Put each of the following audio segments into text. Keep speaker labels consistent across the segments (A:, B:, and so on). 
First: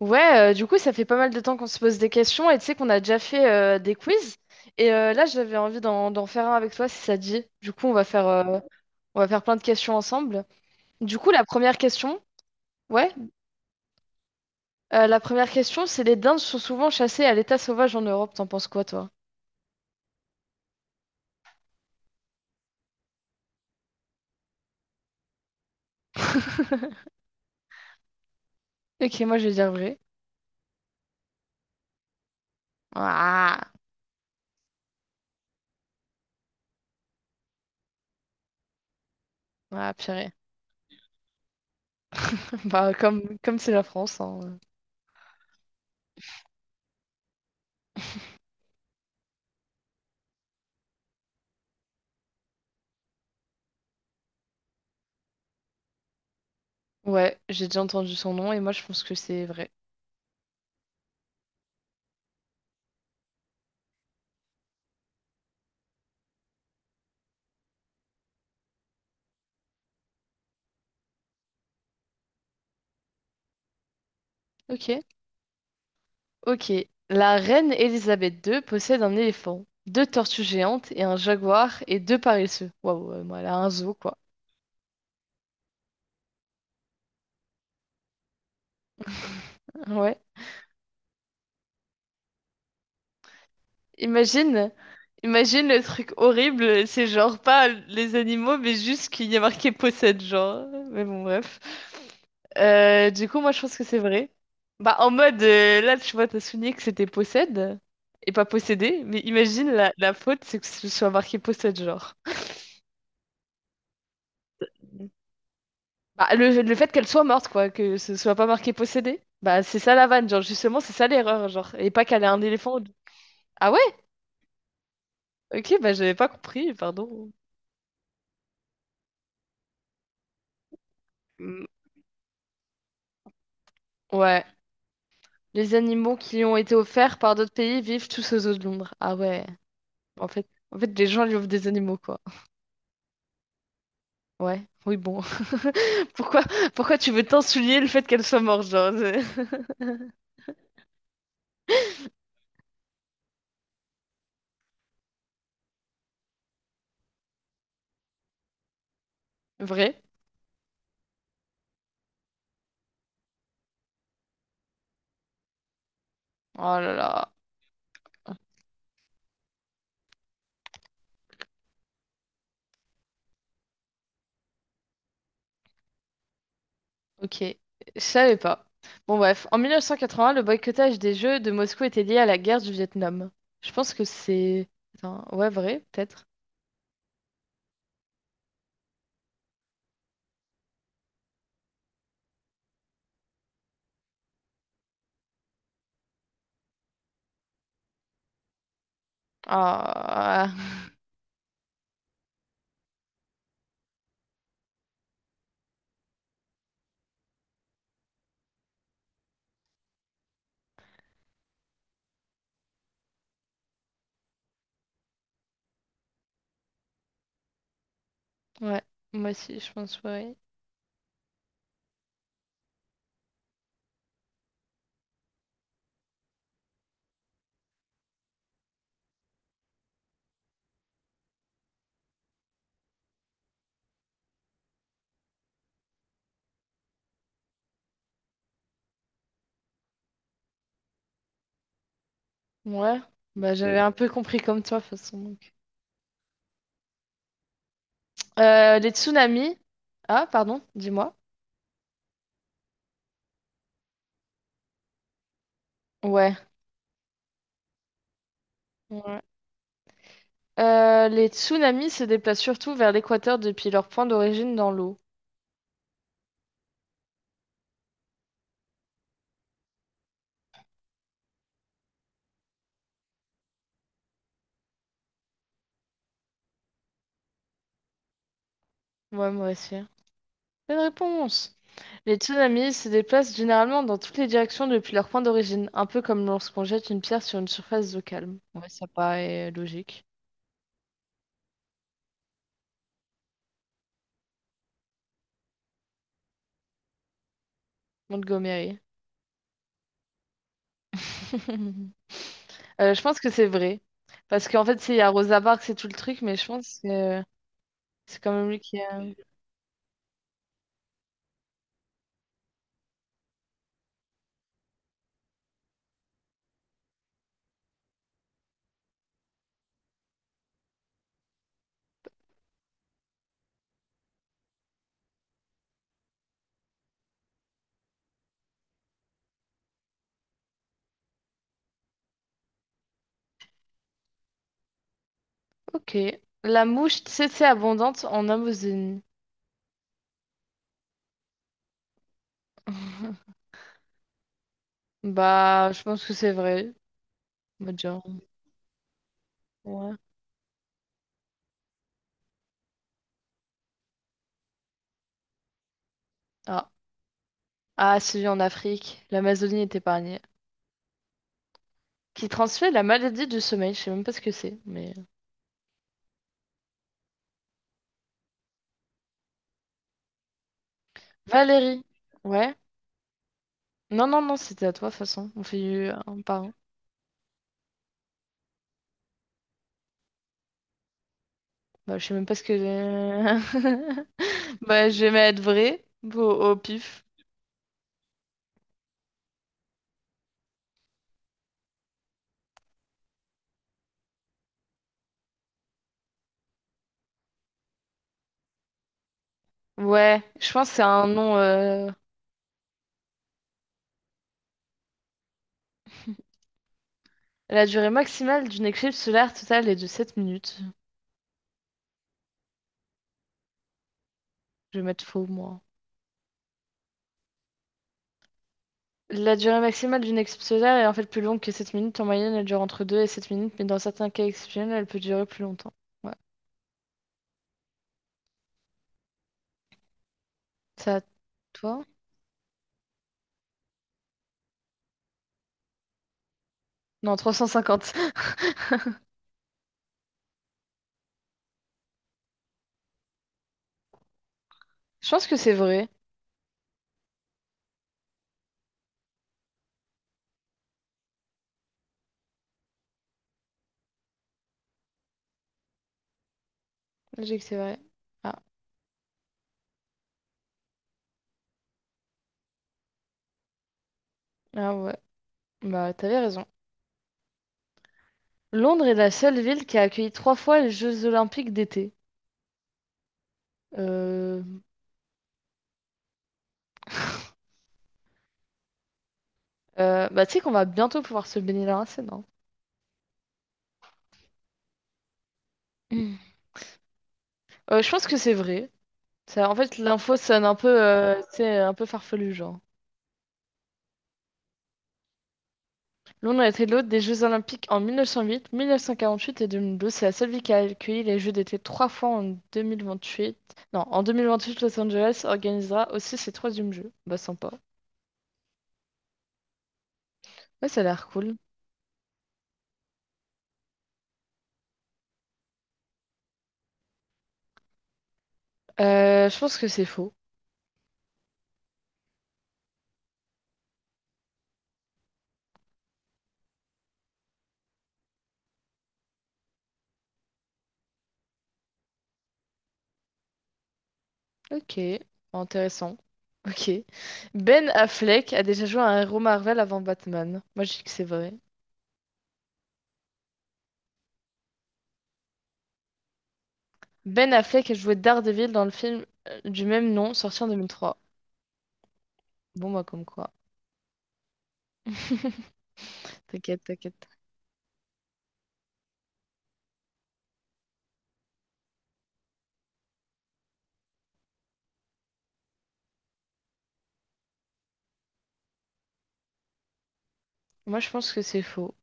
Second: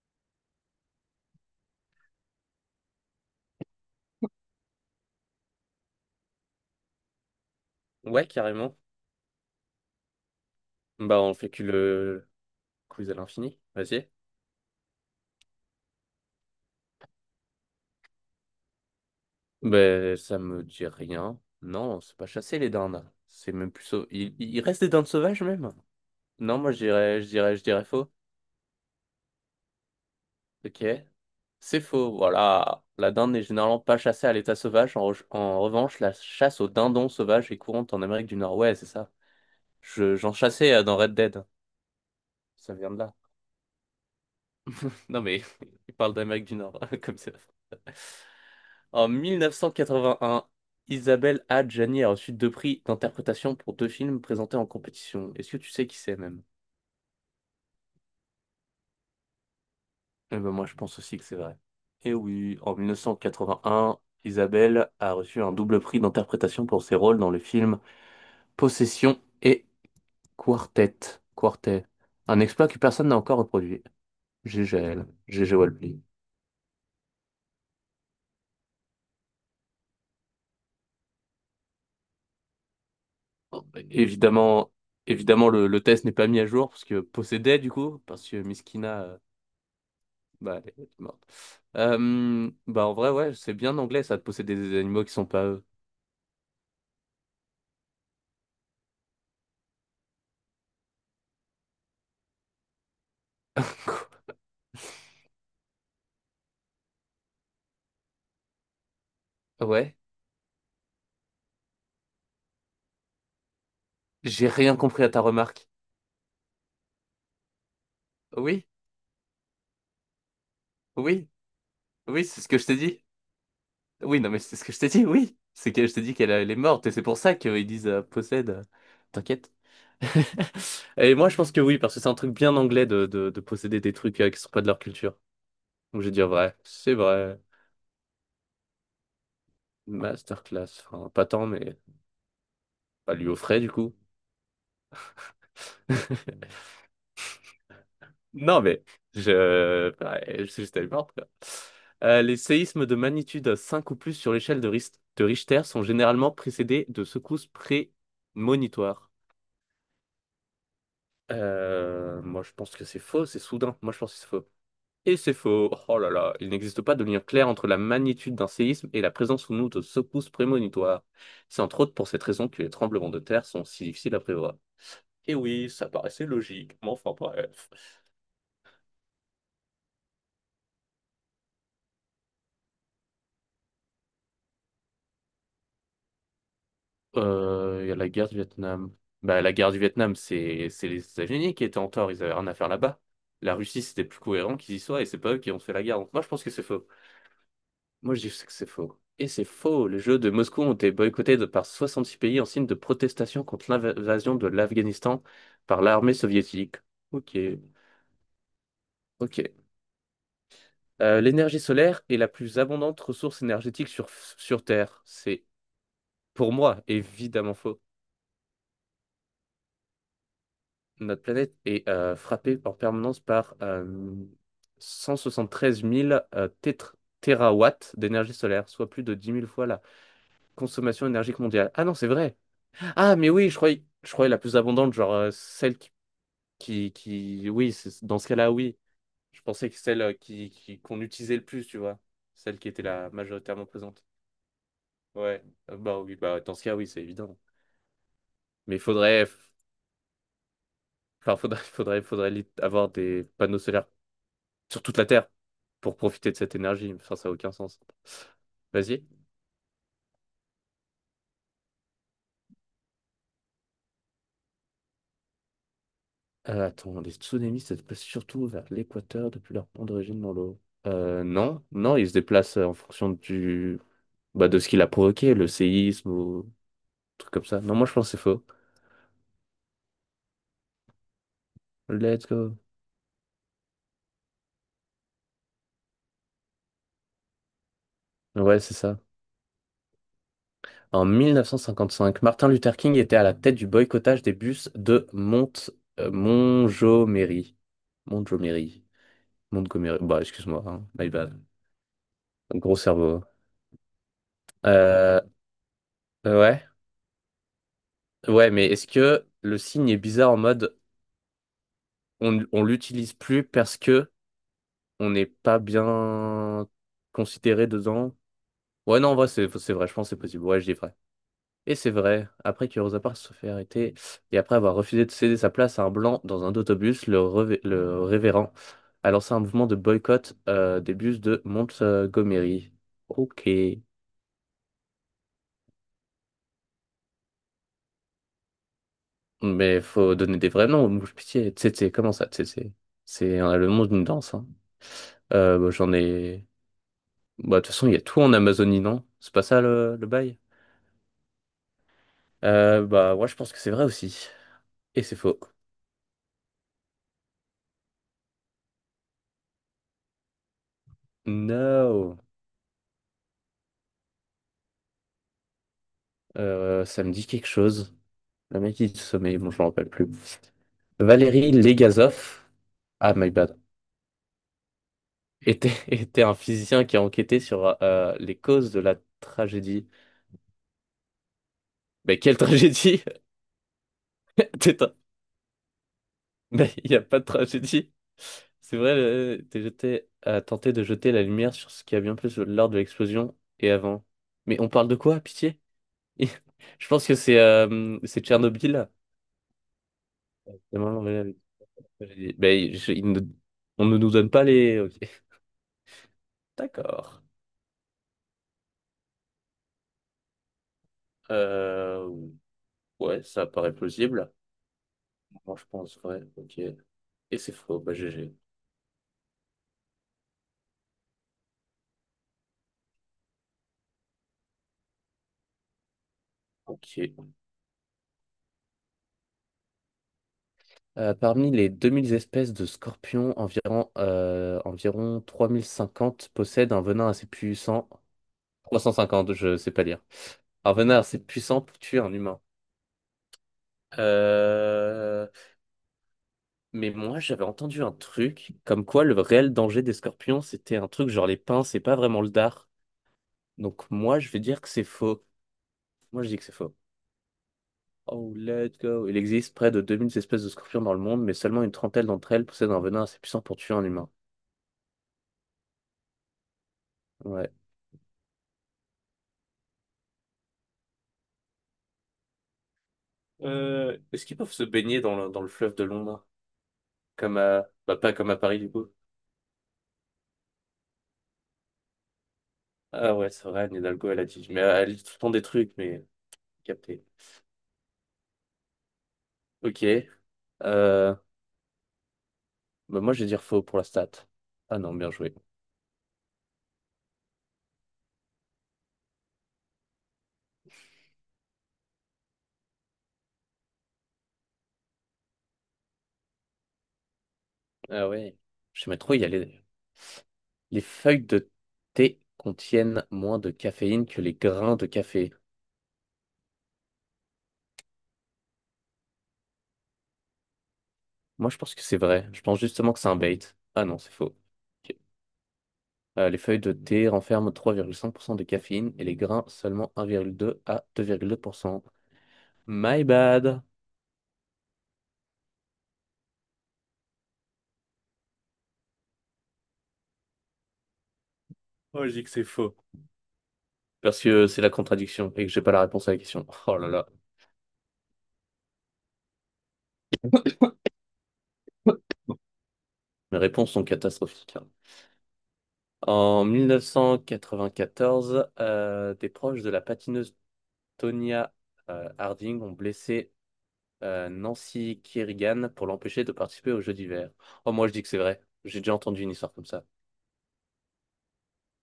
A: Ouais, du coup, ça fait pas mal de temps qu'on se pose des questions et tu sais qu'on a déjà fait des quiz. Et là, j'avais envie d'en faire un avec toi si ça te dit. Du coup,
B: Ouais, carrément.
A: on va faire plein de questions ensemble. Du
B: Bah,
A: coup,
B: on
A: la
B: fait que
A: première question,
B: le quiz
A: ouais,
B: à l'infini. Vas-y.
A: la première question, c'est les dindes sont souvent chassées à l'état sauvage en Europe. T'en penses quoi, toi?
B: Bah, ça me dit rien. Non, c'est pas chasser les dindes. C'est même plus. Il reste des dindes sauvages, même. Non, moi, je dirais, je dirais, je dirais faux.
A: Ok, moi, je vais dire vrai.
B: Ok. C'est faux. Voilà. La dinde n'est
A: Ah,
B: généralement pas chassée à l'état sauvage. En revanche, la chasse aux dindons sauvages est courante en Amérique du Nord. Ouais, c'est ça.
A: ah
B: Je,
A: purée.
B: j'en chassais dans Red Dead. Ça vient
A: Bah,
B: de là.
A: comme c'est la France, hein.
B: Non, mais il parle d'Amérique du Nord, comme ça. En 1981, Isabelle Adjani a reçu deux prix d'interprétation pour deux films présentés en compétition. Est-ce que tu sais qui c'est même?
A: Ouais, j'ai déjà entendu son nom et moi, je pense que c'est vrai.
B: Eh ben, moi je pense aussi que c'est vrai. Et oui, en 1981, Isabelle a reçu un double prix d'interprétation pour ses rôles dans le film Possession et Quartet. Quartet. Un exploit que personne n'a encore reproduit. GG à
A: Ok.
B: elle. GG Walply.
A: Ok. La reine Elisabeth II possède un éléphant, deux tortues géantes et un jaguar et deux paresseux. Waouh, moi, elle a un zoo, quoi.
B: Évidemment, évidemment le test n'est pas mis à jour parce que possédait, du coup, parce que Miskina
A: Ouais.
B: bah, elle est morte. Bah, en vrai, ouais, c'est bien anglais, ça, de posséder
A: Imagine,
B: des animaux qui sont pas eux.
A: imagine le truc horrible, c'est genre pas les animaux, mais juste qu'il y a marqué possède, genre. Mais bon, bref. Du coup, moi, je pense que c'est
B: Quoi?
A: vrai. Bah, en mode, là, tu vois, t'as souligné que c'était possède et pas possédé, mais imagine la,
B: Ouais,
A: la faute, c'est que ce soit marqué possède, genre.
B: j'ai rien compris à ta remarque.
A: Bah, le fait qu'elle soit morte, quoi, que ce soit pas
B: Oui,
A: marqué possédé, bah c'est ça la vanne, genre justement, c'est ça
B: oui,
A: l'erreur, genre. Et pas qu'elle
B: oui,
A: ait
B: c'est
A: un
B: ce que je
A: éléphant,
B: t'ai
A: ou deux.
B: dit.
A: Ah ouais?
B: Oui, non, mais c'est ce que je t'ai dit, oui. C'est
A: Ok,
B: que
A: bah
B: je t'ai
A: j'avais
B: dit
A: pas
B: qu'elle elle est
A: compris,
B: morte, et c'est pour
A: pardon.
B: ça qu'ils disent possède. T'inquiète. Et moi, je pense que
A: Mm.
B: oui, parce que c'est un truc bien anglais de posséder des trucs qui
A: Ouais.
B: sont pas de leur culture.
A: Les
B: Donc, je vais
A: animaux
B: dire
A: qui lui
B: vrai,
A: ont été
B: c'est
A: offerts par
B: vrai.
A: d'autres pays vivent tous aux eaux de l'ombre. Ah ouais. En fait,
B: Masterclass,
A: en fait, les
B: enfin,
A: gens
B: pas
A: lui
B: tant,
A: offrent des
B: mais
A: animaux, quoi.
B: pas lui offrait, du coup.
A: Ouais. Oui, bon. Pourquoi, pourquoi tu veux tant souligner le fait qu'elle soit
B: Non,
A: morte,
B: mais
A: genre? C'est-
B: bah, je suis juste allé voir, quoi. Les séismes de magnitude 5 ou plus sur l'échelle de Richter sont généralement précédés de secousses prémonitoires.
A: Vrai?
B: Moi, je pense que c'est faux, c'est soudain. Moi, je pense que c'est faux. Et c'est faux. Oh là là, il
A: Oh
B: n'existe
A: là
B: pas de lien
A: là.
B: clair entre la magnitude d'un séisme et la présence ou non de secousses prémonitoires. C'est entre autres pour cette raison que les tremblements de terre sont si difficiles à prévoir. Et oui, ça paraissait logique, mais enfin
A: Ok,
B: bref.
A: je savais pas. Bon bref, en 1980, le boycottage des Jeux de Moscou était lié à la guerre du Vietnam. Je pense que c'est... Attends, ouais, vrai, peut-être.
B: Il y a la guerre du Vietnam. Bah, la guerre du Vietnam, c'est les États-Unis qui étaient en tort, ils avaient rien à faire là-bas. La Russie, c'était plus cohérent qu'ils y soient et c'est pas eux qui ont fait la guerre. Donc, moi, je pense que c'est faux. Moi, je dis que c'est faux. Et c'est faux. Les Jeux de
A: Ah,
B: Moscou ont été boycottés de par 66 pays en signe de protestation contre l'invasion de l'Afghanistan par l'armée soviétique. Ok, ok. L'énergie solaire est la plus abondante ressource énergétique sur Terre. C'est pour moi évidemment faux.
A: ouais, moi aussi, je pense vrai.
B: Notre planète est frappée en permanence par 173 000 térawatts d'énergie solaire, soit plus de 10 000 fois la consommation énergique mondiale. Ah non, c'est vrai. Ah, mais oui, je croyais la plus abondante, genre celle qui, oui, dans ce cas-là, oui. Je pensais que celle qu'on utilisait le plus, tu vois. Celle qui était
A: Ouais,
B: la
A: bah
B: majoritairement
A: j'avais un
B: présente.
A: peu compris comme toi, de toute façon,
B: Ouais,
A: donc.
B: Bah oui, bah dans ce cas, oui, c'est évident. Mais il
A: Les
B: faudrait...
A: tsunamis... Ah, pardon, dis-moi.
B: Enfin, faudrait, avoir des panneaux solaires sur toute la Terre pour profiter
A: Ouais.
B: de cette énergie. Enfin, ça n'a aucun sens. Vas-y.
A: Ouais. Les tsunamis se déplacent surtout vers l'équateur depuis leur point d'origine dans l'eau.
B: Attends, les tsunamis se déplacent surtout vers l'équateur depuis leur point d'origine dans l'eau. Non, non, ils se déplacent en fonction du... bah, de ce qu'il a provoqué, le séisme ou truc comme ça. Non, moi je pense que c'est faux.
A: Ouais, moi aussi. Bonne réponse. Les
B: Let's go.
A: tsunamis se déplacent généralement dans toutes les directions depuis leur point d'origine, un peu comme lorsqu'on jette une pierre sur une surface d'eau calme.
B: Ouais,
A: Ouais,
B: c'est
A: ça
B: ça.
A: paraît logique.
B: En 1955, Martin Luther King était à la tête du boycottage des bus de Montgomery.
A: Montgomery.
B: Montgomery. Montgomery. Bah, excuse-moi, hein. My bad. Gros
A: Je pense
B: cerveau.
A: que c'est vrai. Parce qu'en fait, il y a
B: Euh,
A: Rosa Parks et tout le truc, mais je
B: Ouais,
A: pense que c'est quand même
B: ouais,
A: lui
B: mais
A: qui
B: est-ce
A: a...
B: que le signe est bizarre en mode on l'utilise plus parce que on n'est pas bien considéré dedans? Ouais, non, en vrai, c'est vrai, je pense que c'est possible. Ouais, je dis vrai. Et c'est vrai, après que Rosa Parks se fait arrêter et après avoir refusé de céder sa place à un blanc dans un autobus, le révérend a lancé un mouvement de boycott des bus de Montgomery. Ok.
A: Ok. La mouche tsetse abondante en Amazonie.
B: Mais faut donner des vrais noms aux mouches, pitié. Tsetse, comment ça, tsetse? C'est le nom d'une danse, hein. Bah,
A: Bah, je
B: j'en
A: pense que c'est
B: ai.
A: vrai.
B: Bah, de toute
A: Mode
B: façon, il y a
A: genre.
B: tout en Amazonie, non? C'est pas ça
A: Ouais.
B: le bail? Bah, ouais, je pense que c'est vrai aussi. Et c'est faux.
A: Ah. Ah, celui en Afrique. L'Amazonie est épargnée.
B: No!
A: Qui transmet la maladie du sommeil. Je sais même pas ce que c'est, mais...
B: Ça me dit quelque chose. La mec qui sommeille, bon, je m'en rappelle plus. Valérie
A: Valérie.
B: Legazov.
A: Ouais.
B: Ah, my bad.
A: Non, non, non, c'était à toi, de toute façon. On fait
B: Était,
A: eu un
B: était un
A: par un.
B: physicien qui a enquêté sur les causes de la tragédie.
A: Bah, je sais
B: Mais
A: même pas
B: quelle
A: ce que...
B: tragédie?
A: j'ai. Bah, je vais mettre vrai au
B: Mais il n'y a
A: pif.
B: pas de tragédie. C'est vrai, t'es jeté à tenter de jeter la lumière sur ce qui a bien plus lors de l'explosion et avant. Mais on parle de quoi, pitié? Je pense que c'est Tchernobyl, là.
A: Ouais, je pense que
B: C'est
A: c'est
B: vraiment
A: un
B: vrai
A: nom...
B: avec
A: euh,
B: la tragédie. Ben, je- il ne- on ne nous donne pas les. Ok. D'accord.
A: La durée maximale d'une éclipse solaire totale est de 7 minutes.
B: Euh, ouais, ça paraît plausible.
A: Je vais mettre faux,
B: Moi,
A: moi.
B: je pense, ouais. Ok. Et c'est faux. Bah, GG.
A: La durée maximale d'une éclipse solaire est en fait plus longue que 7 minutes. En moyenne, elle dure entre 2 et 7 minutes, mais dans certains cas exceptionnels, elle peut durer plus longtemps. Ouais.
B: Ok.
A: Ça,
B: Parmi les
A: toi?
B: 2000 espèces de scorpions, environ 3050 possèdent un venin
A: Non,
B: assez puissant.
A: 350.
B: 350, je sais pas lire. Un venin assez puissant pour tuer un humain.
A: Je pense
B: Euh,
A: que c'est vrai.
B: Mais moi, j'avais entendu un truc comme quoi le réel danger des scorpions, c'était un truc genre les pinces, c'est pas vraiment le dard. Donc moi, je vais dire que c'est faux. Moi, je dis que c'est faux.
A: Je dis que c'est vrai.
B: Oh,
A: Ah,
B: let's go. Il existe près de 2000 espèces de scorpions dans le monde, mais seulement une trentaine d'entre elles possèdent un venin assez puissant pour tuer un humain.
A: ah ouais. Bah, t'avais raison.
B: Ouais.
A: Londres est la seule ville qui a accueilli trois fois les Jeux Olympiques d'été.
B: Est-ce qu'ils
A: Euh...
B: peuvent se baigner dans le fleuve de Londres? Bah, pas comme à Paris, du coup.
A: bah, tu sais qu'on va bientôt pouvoir se baigner là, hein, c'est non?
B: Ah ouais, c'est vrai, Anne Hidalgo, elle a dit. Mais elle dit tout le temps des trucs, mais
A: Mm.
B: capté.
A: Je pense que c'est vrai. Ça, en fait,
B: Ok.
A: l'info sonne un peu,
B: Euh,
A: tu sais, un peu farfelu, genre.
B: Bah, moi, je vais dire faux pour la stat. Ah non, bien joué.
A: Londres a été l'hôte des Jeux Olympiques en 1908, 1948 et 2012. C'est la seule ville qui a accueilli les Jeux d'été trois fois en 2028. Non, en 2028, Los Angeles organisera aussi ses troisièmes Jeux. Bah, sympa.
B: Ah ouais. Je sais pas trop, il y a les,
A: Ouais, ça
B: les
A: a l'air
B: feuilles
A: cool.
B: de thé contiennent moins de caféine que les grains de café.
A: Je pense que c'est faux.
B: Moi, je pense que c'est vrai. Je pense justement que c'est un bait. Ah non, c'est faux. Ok. Les feuilles de thé renferment 3,5% de caféine et les grains seulement 1,2 à 2,2%. My bad.
A: Ok, intéressant. Ok. Ben Affleck a déjà joué à un héros Marvel avant Batman. Moi, je dis que c'est vrai.
B: Oh, je dis que c'est faux. Parce que c'est la contradiction et que j'ai pas la réponse à la question. Oh là là.
A: Ben Affleck a joué Daredevil dans le film du même nom sorti en 2003. Bon, moi, comme quoi.
B: Mes réponses sont catastrophiques, hein. En
A: T'inquiète, t'inquiète.
B: 1994, des proches de la patineuse Tonya Harding ont blessé Nancy Kerrigan pour l'empêcher de participer aux Jeux d'hiver. Oh, moi je dis que c'est vrai. J'ai déjà entendu une histoire comme ça.
A: Moi, je pense que c'est faux.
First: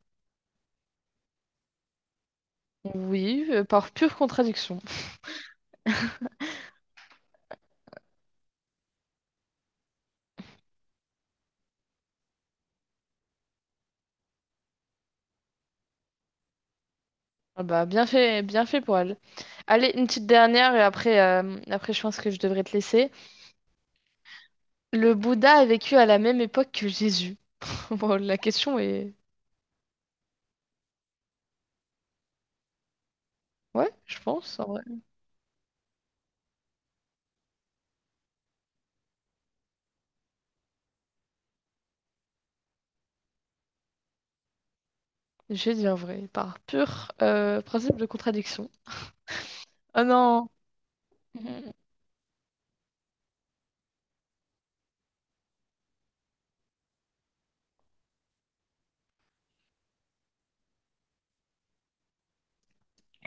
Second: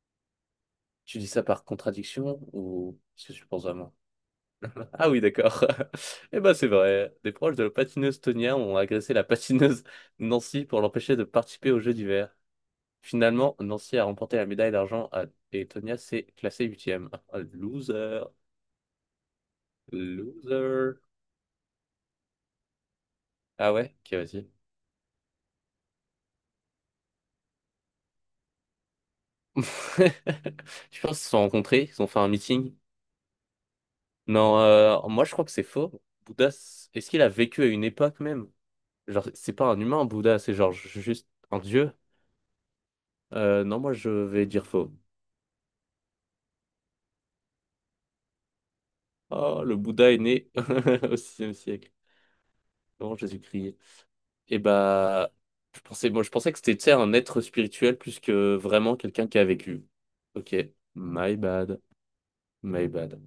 B: Tu dis ça par contradiction ou est-ce que tu
A: Oui,
B: le penses
A: par
B: vraiment?
A: pure contradiction.
B: Ah oui, d'accord. Eh ben, c'est vrai. Des proches de la patineuse Tonia ont agressé la patineuse Nancy pour l'empêcher de participer aux Jeux d'hiver. Finalement, Nancy a remporté la médaille d'argent et Tonia s'est classée huitième. Ah,
A: Ah, bah,
B: loser.
A: bien fait pour elle. Allez, une petite dernière et
B: Loser.
A: après, je pense que je devrais te laisser.
B: Ah ouais? Ok, vas-y.
A: Le Bouddha a vécu à la même époque que Jésus. Bon, la question est...
B: Je pense qu'ils se sont rencontrés, ils ont fait un meeting.
A: Ouais, je pense,
B: Non,
A: hein.
B: moi je crois que c'est faux. Bouddha, est-ce qu'il a vécu à une époque même? Genre, c'est pas un humain, Bouddha, c'est genre juste un dieu. Non, moi je vais dire faux.
A: Je dis un vrai, par pur principe de contradiction.
B: Oh, le
A: Ah
B: Bouddha est
A: non!
B: né au sixième siècle, avant Jésus-Christ. Et bah, je pensais que c'était, tu sais, un être spirituel plus que vraiment quelqu'un qui a vécu. Ok, my bad, my bad.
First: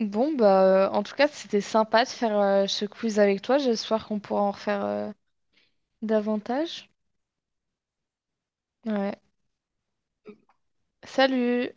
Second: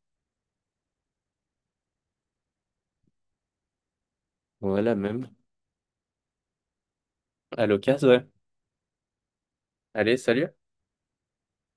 A: Mhm. Bon, bah, en tout cas, c'était sympa de faire ce quiz avec toi. J'espère qu'on pourra en
B: On
A: refaire
B: a la même.
A: davantage.
B: À l'occasion, ouais.
A: Ouais.
B: Allez, salut.
A: Salut!